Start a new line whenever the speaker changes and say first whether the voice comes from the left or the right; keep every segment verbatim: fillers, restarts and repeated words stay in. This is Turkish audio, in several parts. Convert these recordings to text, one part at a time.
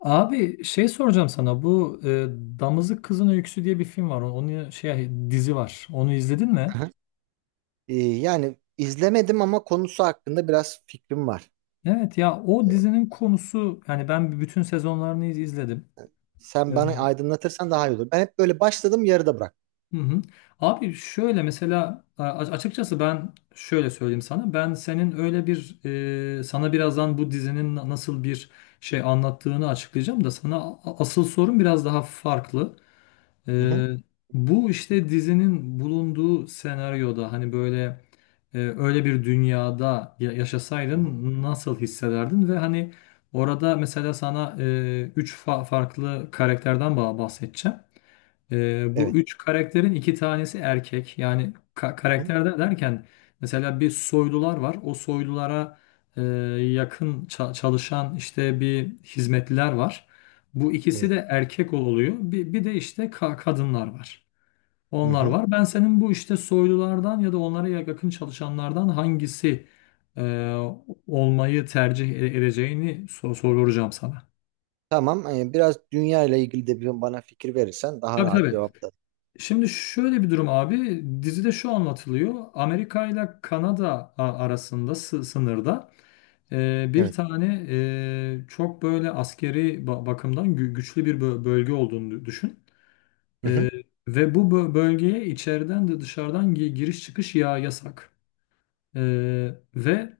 left: Abi şey soracağım sana bu e, Damızlık Kızın Öyküsü diye bir film var. Onun şey dizi var. Onu izledin mi?
right: Aha. Ee, yani izlemedim ama konusu hakkında biraz fikrim var.
left: Evet ya o
right: Ee,
left: dizinin konusu, yani ben bütün sezonlarını iz- izledim.
right: Sen
left: Ee,
right: bana aydınlatırsan daha iyi olur. Ben hep böyle başladım, yarıda bıraktım.
left: Hı hı. Abi şöyle mesela a- açıkçası ben şöyle söyleyeyim sana. Ben senin öyle bir e, sana birazdan bu dizinin na- nasıl bir şey anlattığını açıklayacağım da sana a- asıl sorun biraz daha farklı.
right: Hı hı.
left: Ee, bu işte dizinin bulunduğu senaryoda, hani böyle Ee, öyle bir dünyada ya-
right: Aha.
left: yaşasaydın nasıl hissederdin? Ve hani orada mesela sana e, üç fa- farklı karakterden ba- bahsedeceğim. Ee, bu
right: Evet.
left: üç karakterin iki tanesi erkek. Yani ka
right: Aha.
left: karakter de derken mesela bir soylular var. O soylulara e, yakın ça- çalışan işte bir hizmetliler var. Bu ikisi
right: Evet.
left: de erkek oluyor. Bir, bir de işte ka- kadınlar var.
right: Hı
left: Onlar
right: hı.
left: var. Ben senin bu işte soylulardan ya da onlara yakın çalışanlardan hangisi e, olmayı tercih e- edeceğini sor- soracağım sana.
right: Tamam. Ee, biraz dünya ile ilgili de bir bana fikir verirsen daha
left: Tabii
right: rahat
left: tabii.
right: cevaplarım.
left: Şimdi şöyle bir durum abi. Dizide şu anlatılıyor. Amerika ile Kanada a- arasında, sı- sınırda, e, bir
right: Evet.
left: tane e, çok böyle askeri ba- bakımdan gü- güçlü bir bö- bölge olduğunu düşün.
right: Hı hı.
left: E, ve bu bö- bölgeye içeriden de dışarıdan gi- giriş çıkış ya yasak. Ee, ve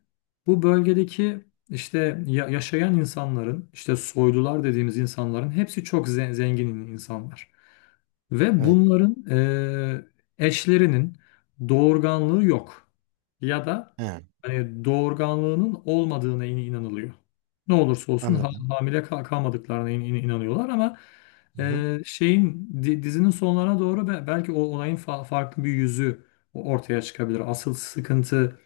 left: bu bölgedeki işte ya- yaşayan insanların, işte soylular dediğimiz insanların hepsi çok ze- zengin insanlar. Ve
right: Evet.
left: bunların e, eşlerinin doğurganlığı yok. Ya da
right: He,
left: hani doğurganlığının olmadığına in- inanılıyor. Ne olursa olsun ha-
right: anladım.
left: hamile kal- kalmadıklarına in- in- inanıyorlar ama
right: Hı hı.
left: e, şeyin, di- dizinin sonlarına doğru be- belki o olayın fa- farklı bir yüzü ortaya çıkabilir. Asıl sıkıntı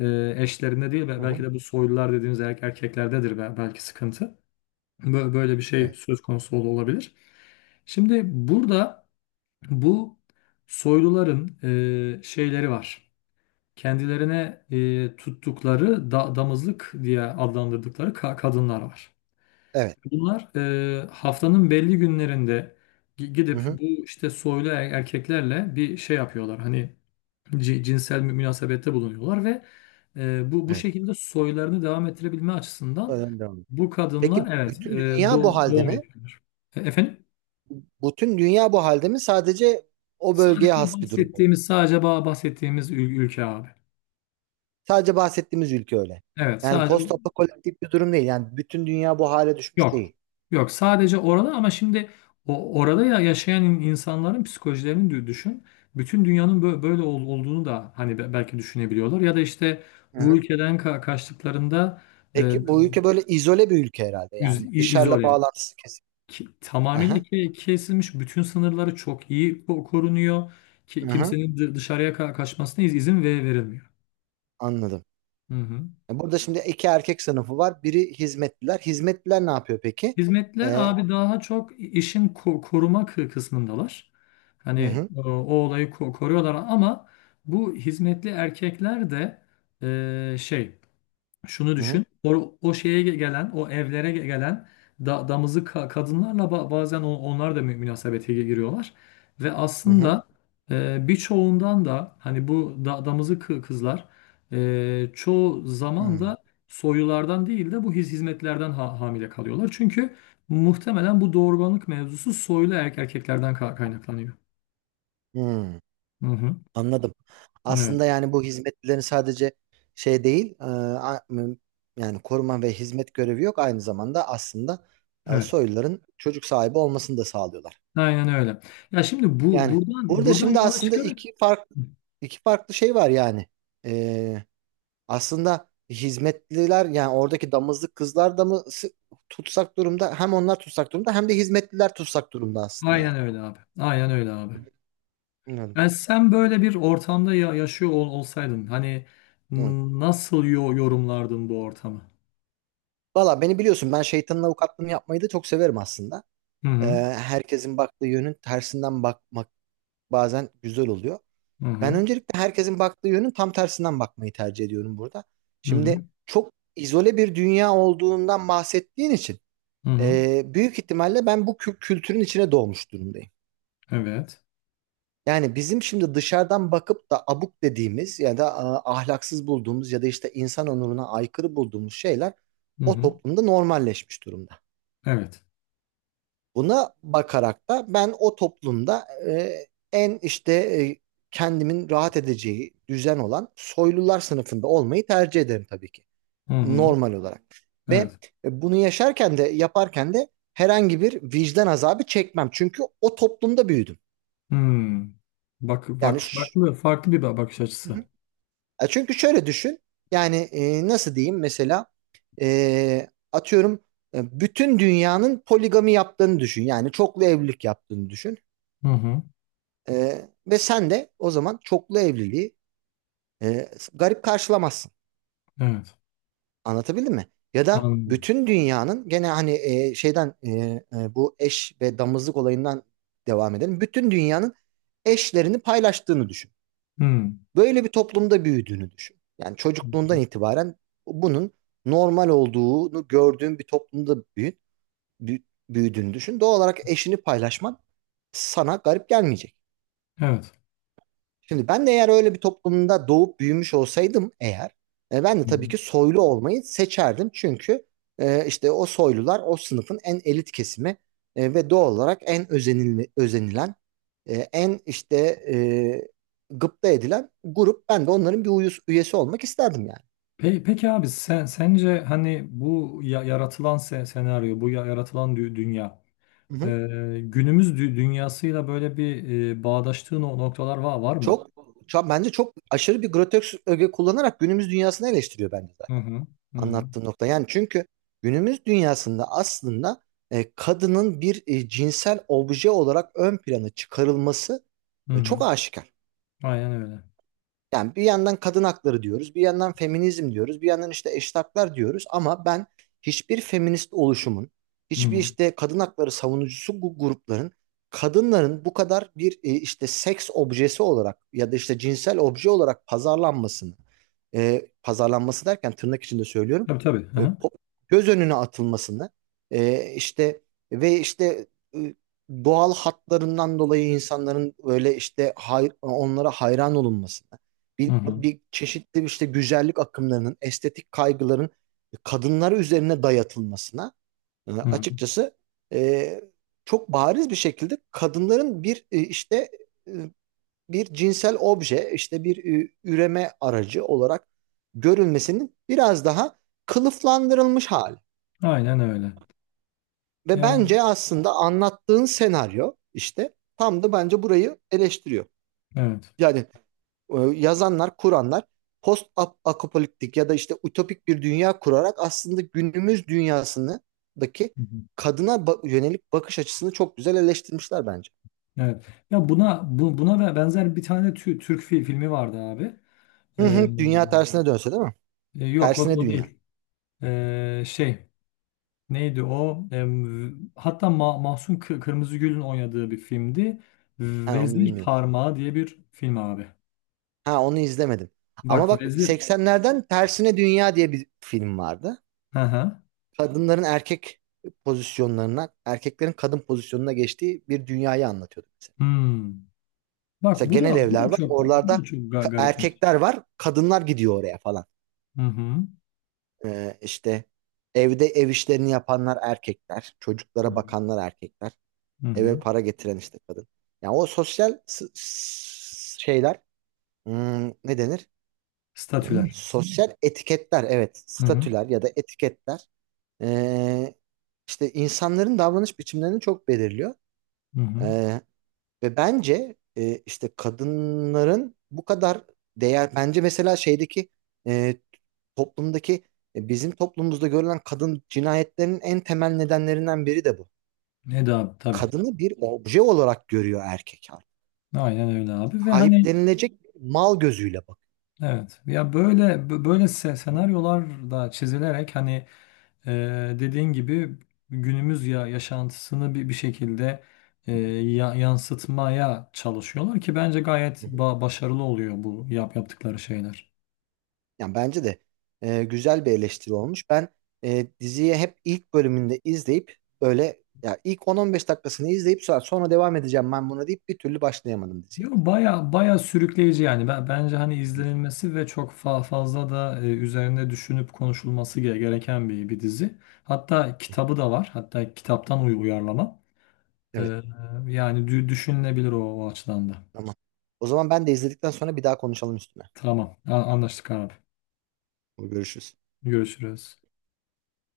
left: e, eşlerinde değil, ve
right: Hı
left: belki
right: hı.
left: de bu soylular dediğimiz er- erkeklerdedir be- belki sıkıntı. Bö- Böyle bir şey
right: Evet.
left: söz konusu ol- olabilir. Şimdi burada bu soyluların e, şeyleri var. Kendilerine e, tuttukları da- damızlık diye adlandırdıkları ka- kadınlar var.
right: Evet.
left: Bunlar e, haftanın belli günlerinde gi-
right: Hı
left: gidip
right: hı.
left: bu işte soylu er- erkeklerle bir şey yapıyorlar. Hani ci- cinsel mü- münasebette bulunuyorlar ve e, bu bu
right: Evet.
left: şekilde soylarını devam ettirebilme açısından
right: Oradan devam edelim.
left: bu kadınlar,
right: Peki,
left: evet,
right: bütün
left: e,
right: dünya bu
left: doğ-
right: halde
left: doğum
right: mi?
left: yapıyorlar. E, efendim?
right: Bütün dünya bu halde mi? Sadece o bölgeye
left: Sadece
right: has bir durum mu?
left: bahsettiğimiz sadece ba- bahsettiğimiz ül- ülke abi.
right: Sadece bahsettiğimiz ülke öyle.
left: Evet,
right: Yani
left: sadece
right: postapokaliptik bir durum değil. Yani bütün dünya bu hale düşmüş
left: yok.
right: değil.
left: Yok, sadece orada. Ama şimdi o orada ya yaşayan in- insanların psikolojilerini dü- düşün. Bütün dünyanın bö- böyle ol- olduğunu da hani be- belki düşünebiliyorlar, ya da işte
right: Hı
left: bu
right: hı.
left: ülkeden ka- kaçtıklarında e,
right: Peki, bu ülke böyle izole bir ülke herhalde.
left: iz-
right: Yani
left: i-
right: dışarıla
left: izole
right: bağlantısı kesin.
left: Ki, tamamıyla
right: Aha,
left: ke- kesilmiş, bütün sınırları çok iyi ko- korunuyor. Ki,
right: aha,
left: kimsenin dı- dışarıya ka- kaçmasına iz- izin ve verilmiyor.
right: anladım.
left: Hı hı.
right: Yani burada şimdi iki erkek sınıfı var. Biri hizmetliler. Hizmetliler ne yapıyor peki?
left: Hizmetler
right: Ee,
left: abi daha çok işin ko- koruma kı- kısmındalar.
right: hı
left: Hani
right: hı,
left: o, o olayı ko- koruyorlar, ama bu hizmetli erkekler de e, şey Şunu
right: hı hı,
left: düşün. O, o şeye gelen, o evlere gelen da, damızı ka- kadınlarla ba- bazen on- onlar da mü- münasebete gi- giriyorlar. Ve
right: hı hı,
left: aslında e, birçoğundan da hani bu da, damızı kı- kızlar e, çoğu zaman da soylulardan değil de bu hiz- hizmetlerden ha- hamile kalıyorlar. Çünkü muhtemelen bu doğurganlık mevzusu soylu er- erkeklerden ka- kaynaklanıyor.
right: hı hı.
left: Hı hı.
right: Anladım.
left: Evet.
right: Aslında yani bu hizmetlilerin sadece şey değil, e, a- m- yani koruma ve hizmet görevi yok. Aynı zamanda aslında e,
left: Evet.
right: soyluların çocuk sahibi olmasını da sağlıyorlar.
left: Aynen öyle. Ya şimdi bu
right: Yani
left: buradan
right: burada
left: buradan
right: şimdi
left: yola
right: aslında
left: çıkarak
right: iki farklı iki farklı şey var yani. E, Aslında hizmetliler, yani oradaki damızlık kızlar da mı sı- tutsak durumda? Hem onlar tutsak durumda, hem de hizmetliler tutsak durumda aslında yani.
left: Aynen öyle abi. Aynen öyle abi.
right: Anladım.
left: Yani sen böyle bir ortamda ya- yaşıyor ol- olsaydın, hani
right: Evet.
left: n- nasıl yo- yorumlardın bu ortamı?
right: Valla, beni biliyorsun, ben şeytanın avukatlığını yapmayı da çok severim aslında.
left: Hı
right: Ee,
left: hı.
right: Herkesin baktığı yönün tersinden bakmak bazen güzel oluyor.
left: Hı
right: Ben
left: hı.
right: öncelikle herkesin baktığı yönün tam tersinden bakmayı tercih ediyorum burada.
left: Hı hı.
right: Şimdi çok izole bir dünya olduğundan bahsettiğin için
left: Hı hı.
right: e, büyük ihtimalle ben bu kü- kültürün içine doğmuş durumdayım.
left: Evet.
right: Yani bizim şimdi dışarıdan bakıp da abuk dediğimiz ya da e, ahlaksız bulduğumuz ya da işte insan onuruna aykırı bulduğumuz şeyler
left: Hı
right: o
left: hı.
right: toplumda normalleşmiş durumda.
left: Evet.
right: Buna bakarak da ben o toplumda e, en işte e, kendimin rahat edeceği düzen olan soylular sınıfında olmayı tercih ederim tabii ki.
left: Hı hı.
right: Normal olarak. Ve
left: Evet.
right: e, bunu yaşarken de, yaparken de herhangi bir vicdan azabı çekmem. Çünkü o toplumda büyüdüm.
left: Hmm. Bak
right: Yani
left: bak,
right: ş-
left: farklı farklı bir ba- bakış
right: Hı
left: açısı.
right: hı. E, çünkü şöyle düşün. Yani e, nasıl diyeyim, mesela e, atıyorum, e, bütün dünyanın poligami yaptığını düşün. Yani çoklu evlilik yaptığını düşün.
left: Hı hı.
right: Ee, ve sen de o zaman çoklu evliliği e, garip karşılamazsın.
left: Evet.
right: Anlatabildim mi? Ya da
left: Anladım.
right: bütün dünyanın gene hani e, şeyden e, e, bu eş ve damızlık olayından devam edelim. Bütün dünyanın eşlerini paylaştığını düşün.
left: Hı. Hı
right: Böyle bir toplumda büyüdüğünü düşün. Yani çocukluğundan
left: hı.
right: itibaren bunun normal olduğunu gördüğün bir toplumda büyü, büyü- büyüdüğünü düşün. Doğal olarak eşini paylaşman sana garip gelmeyecek.
left: Evet.
right: Şimdi ben de eğer öyle bir toplumda doğup büyümüş olsaydım eğer, e, ben de
left: Hı
right: tabii
left: hı.
right: ki soylu olmayı seçerdim. Çünkü e, işte o soylular o sınıfın en elit kesimi, e, ve doğal olarak en özenil özenilen, e, en işte e, gıpta edilen grup. Ben de onların bir uyus- üyesi olmak isterdim yani.
left: Pe- Peki abi, sen sence hani bu ya- yaratılan se- senaryo, bu ya- yaratılan dü- dünya
right: Hı hı.
left: Ee, günümüz dü- dünyasıyla böyle bir e, bağdaştığı no- noktalar var, var mı?
right: Çok, çok bence çok aşırı bir grotesk öge kullanarak günümüz dünyasını eleştiriyor bence
left: Hı hı. Hı hı.
right: anlattığın nokta. Yani çünkü günümüz dünyasında aslında e, kadının bir e, cinsel obje olarak ön plana çıkarılması
left: Hı
right: e, çok
left: hı.
right: aşikar.
left: Aynen öyle.
right: Yani bir yandan kadın hakları diyoruz, bir yandan feminizm diyoruz, bir yandan işte eşit haklar diyoruz, ama ben hiçbir feminist oluşumun,
left: Hı
right: hiçbir
left: hı.
right: işte kadın hakları savunucusu bu grupların kadınların bu kadar bir e, işte seks objesi olarak ya da işte cinsel obje olarak pazarlanmasını, e, pazarlanması derken tırnak içinde söylüyorum.
left: Tabii tabii. Hı
right: E,
left: hı.
right: pop- Göz önüne atılmasını, e, işte ve işte e, doğal hatlarından dolayı insanların böyle işte hay- onlara hayran olunmasını,
left: Hı
right: bir,
left: hı.
right: bir çeşitli işte güzellik akımlarının estetik kaygıların kadınlara üzerine dayatılmasına, e,
left: Hı hı.
right: açıkçası e, çok bariz bir şekilde kadınların bir e, işte e, bir cinsel obje, işte bir e, üreme aracı olarak görülmesinin biraz daha kılıflandırılmış hali.
left: Aynen öyle.
right: Ve
left: Yani
right: bence aslında anlattığın senaryo işte tam da bence burayı eleştiriyor.
left: evet.
right: Yani e, yazanlar, kuranlar post apokaliptik ya da işte ütopik bir dünya kurarak aslında günümüz dünyasındaki
left: Hı hı.
right: kadına yönelik bakış açısını çok güzel eleştirmişler bence.
left: Evet. Ya buna bu, buna ve- benzer bir tane tü- Türk fi- filmi vardı abi.
right: Hı
left: Ee,
right: hı, dünya tersine dönse, değil mi?
left: e, yok, o,
right: Tersine
left: o
right: dünya.
left: değil. Ee, şey neydi o? Em, hatta Ma- Mahsun Kı- Kırmızıgül'ün oynadığı bir filmdi.
right: Ha, onu
left: Vezir
right: bilmiyorum.
left: Parmağı diye bir film abi.
right: Ha, onu izlemedim. Ama
left: Bak,
right: bak,
left: vezir.
right: seksenlerden Tersine Dünya diye bir film vardı.
left: Hı hı.
right: Kadınların erkek pozisyonlarına, erkeklerin kadın pozisyonuna geçtiği bir dünyayı anlatıyordu mesela.
left: Hmm. Bak,
right: Mesela
left: bu
right: genel
left: da bu
right: evler
left: da
right: var.
left: çok bu da
right: Oralarda
left: çok ga-
right: ka-
left: garipmiş.
right: erkekler var. Kadınlar gidiyor oraya falan.
left: Hı hı.
right: Ee, işte evde ev işlerini yapanlar erkekler.
left: Hı
right: Çocuklara
left: hı.
right: bakanlar erkekler.
left: Hı
right: Eve
left: hı.
right: para getiren işte kadın. Yani o sosyal s- s- şeyler, hmm, ne denir? E,
left: Statüler.
right: Sosyal etiketler, evet,
left: Hı hı.
right: statüler ya da etiketler e, işte insanların davranış biçimlerini çok belirliyor.
left: Hı hı.
right: E, Ve bence e, işte kadınların bu kadar değer, bence mesela şeydeki e, toplumdaki, e, bizim toplumumuzda görülen kadın cinayetlerinin en temel nedenlerinden biri de bu.
left: Ne de abi, tabii.
right: Kadını bir obje olarak görüyor erkek artık.
left: Aynen öyle abi. Ve hani
right: Sahiplenilecek mal gözüyle
left: evet, ya böyle bö- böyle se-
right: bakıyor.
left: senaryolar da çizilerek hani e, dediğin gibi günümüz ya yaşantısını bir bir şekilde e, ya- yansıtmaya çalışıyorlar ki bence gayet ba- başarılı oluyor bu yap yaptıkları şeyler.
right: Yani bence de e, güzel bir eleştiri olmuş. Ben e, diziyi hep ilk bölümünde izleyip, böyle ya ilk on on beş dakikasını izleyip, sonra, sonra devam edeceğim ben buna deyip bir türlü başlayamadım diziye.
left: Yo, baya baya sürükleyici yani. Ben, bence hani
right: Hı hı.
left: izlenilmesi ve çok fa- fazla da e, üzerine düşünüp konuşulması ge- gereken bir, bir dizi. Hatta kitabı da var. Hatta kitaptan uy- uyarlama. Ee,
right: Evet,
left: yani dü- düşünülebilir o, o açıdan da.
right: tamam. O zaman ben de izledikten sonra bir daha konuşalım üstüne.
left: Tamam. A- anlaştık abi.
right: Görüşürüz.
left: Görüşürüz.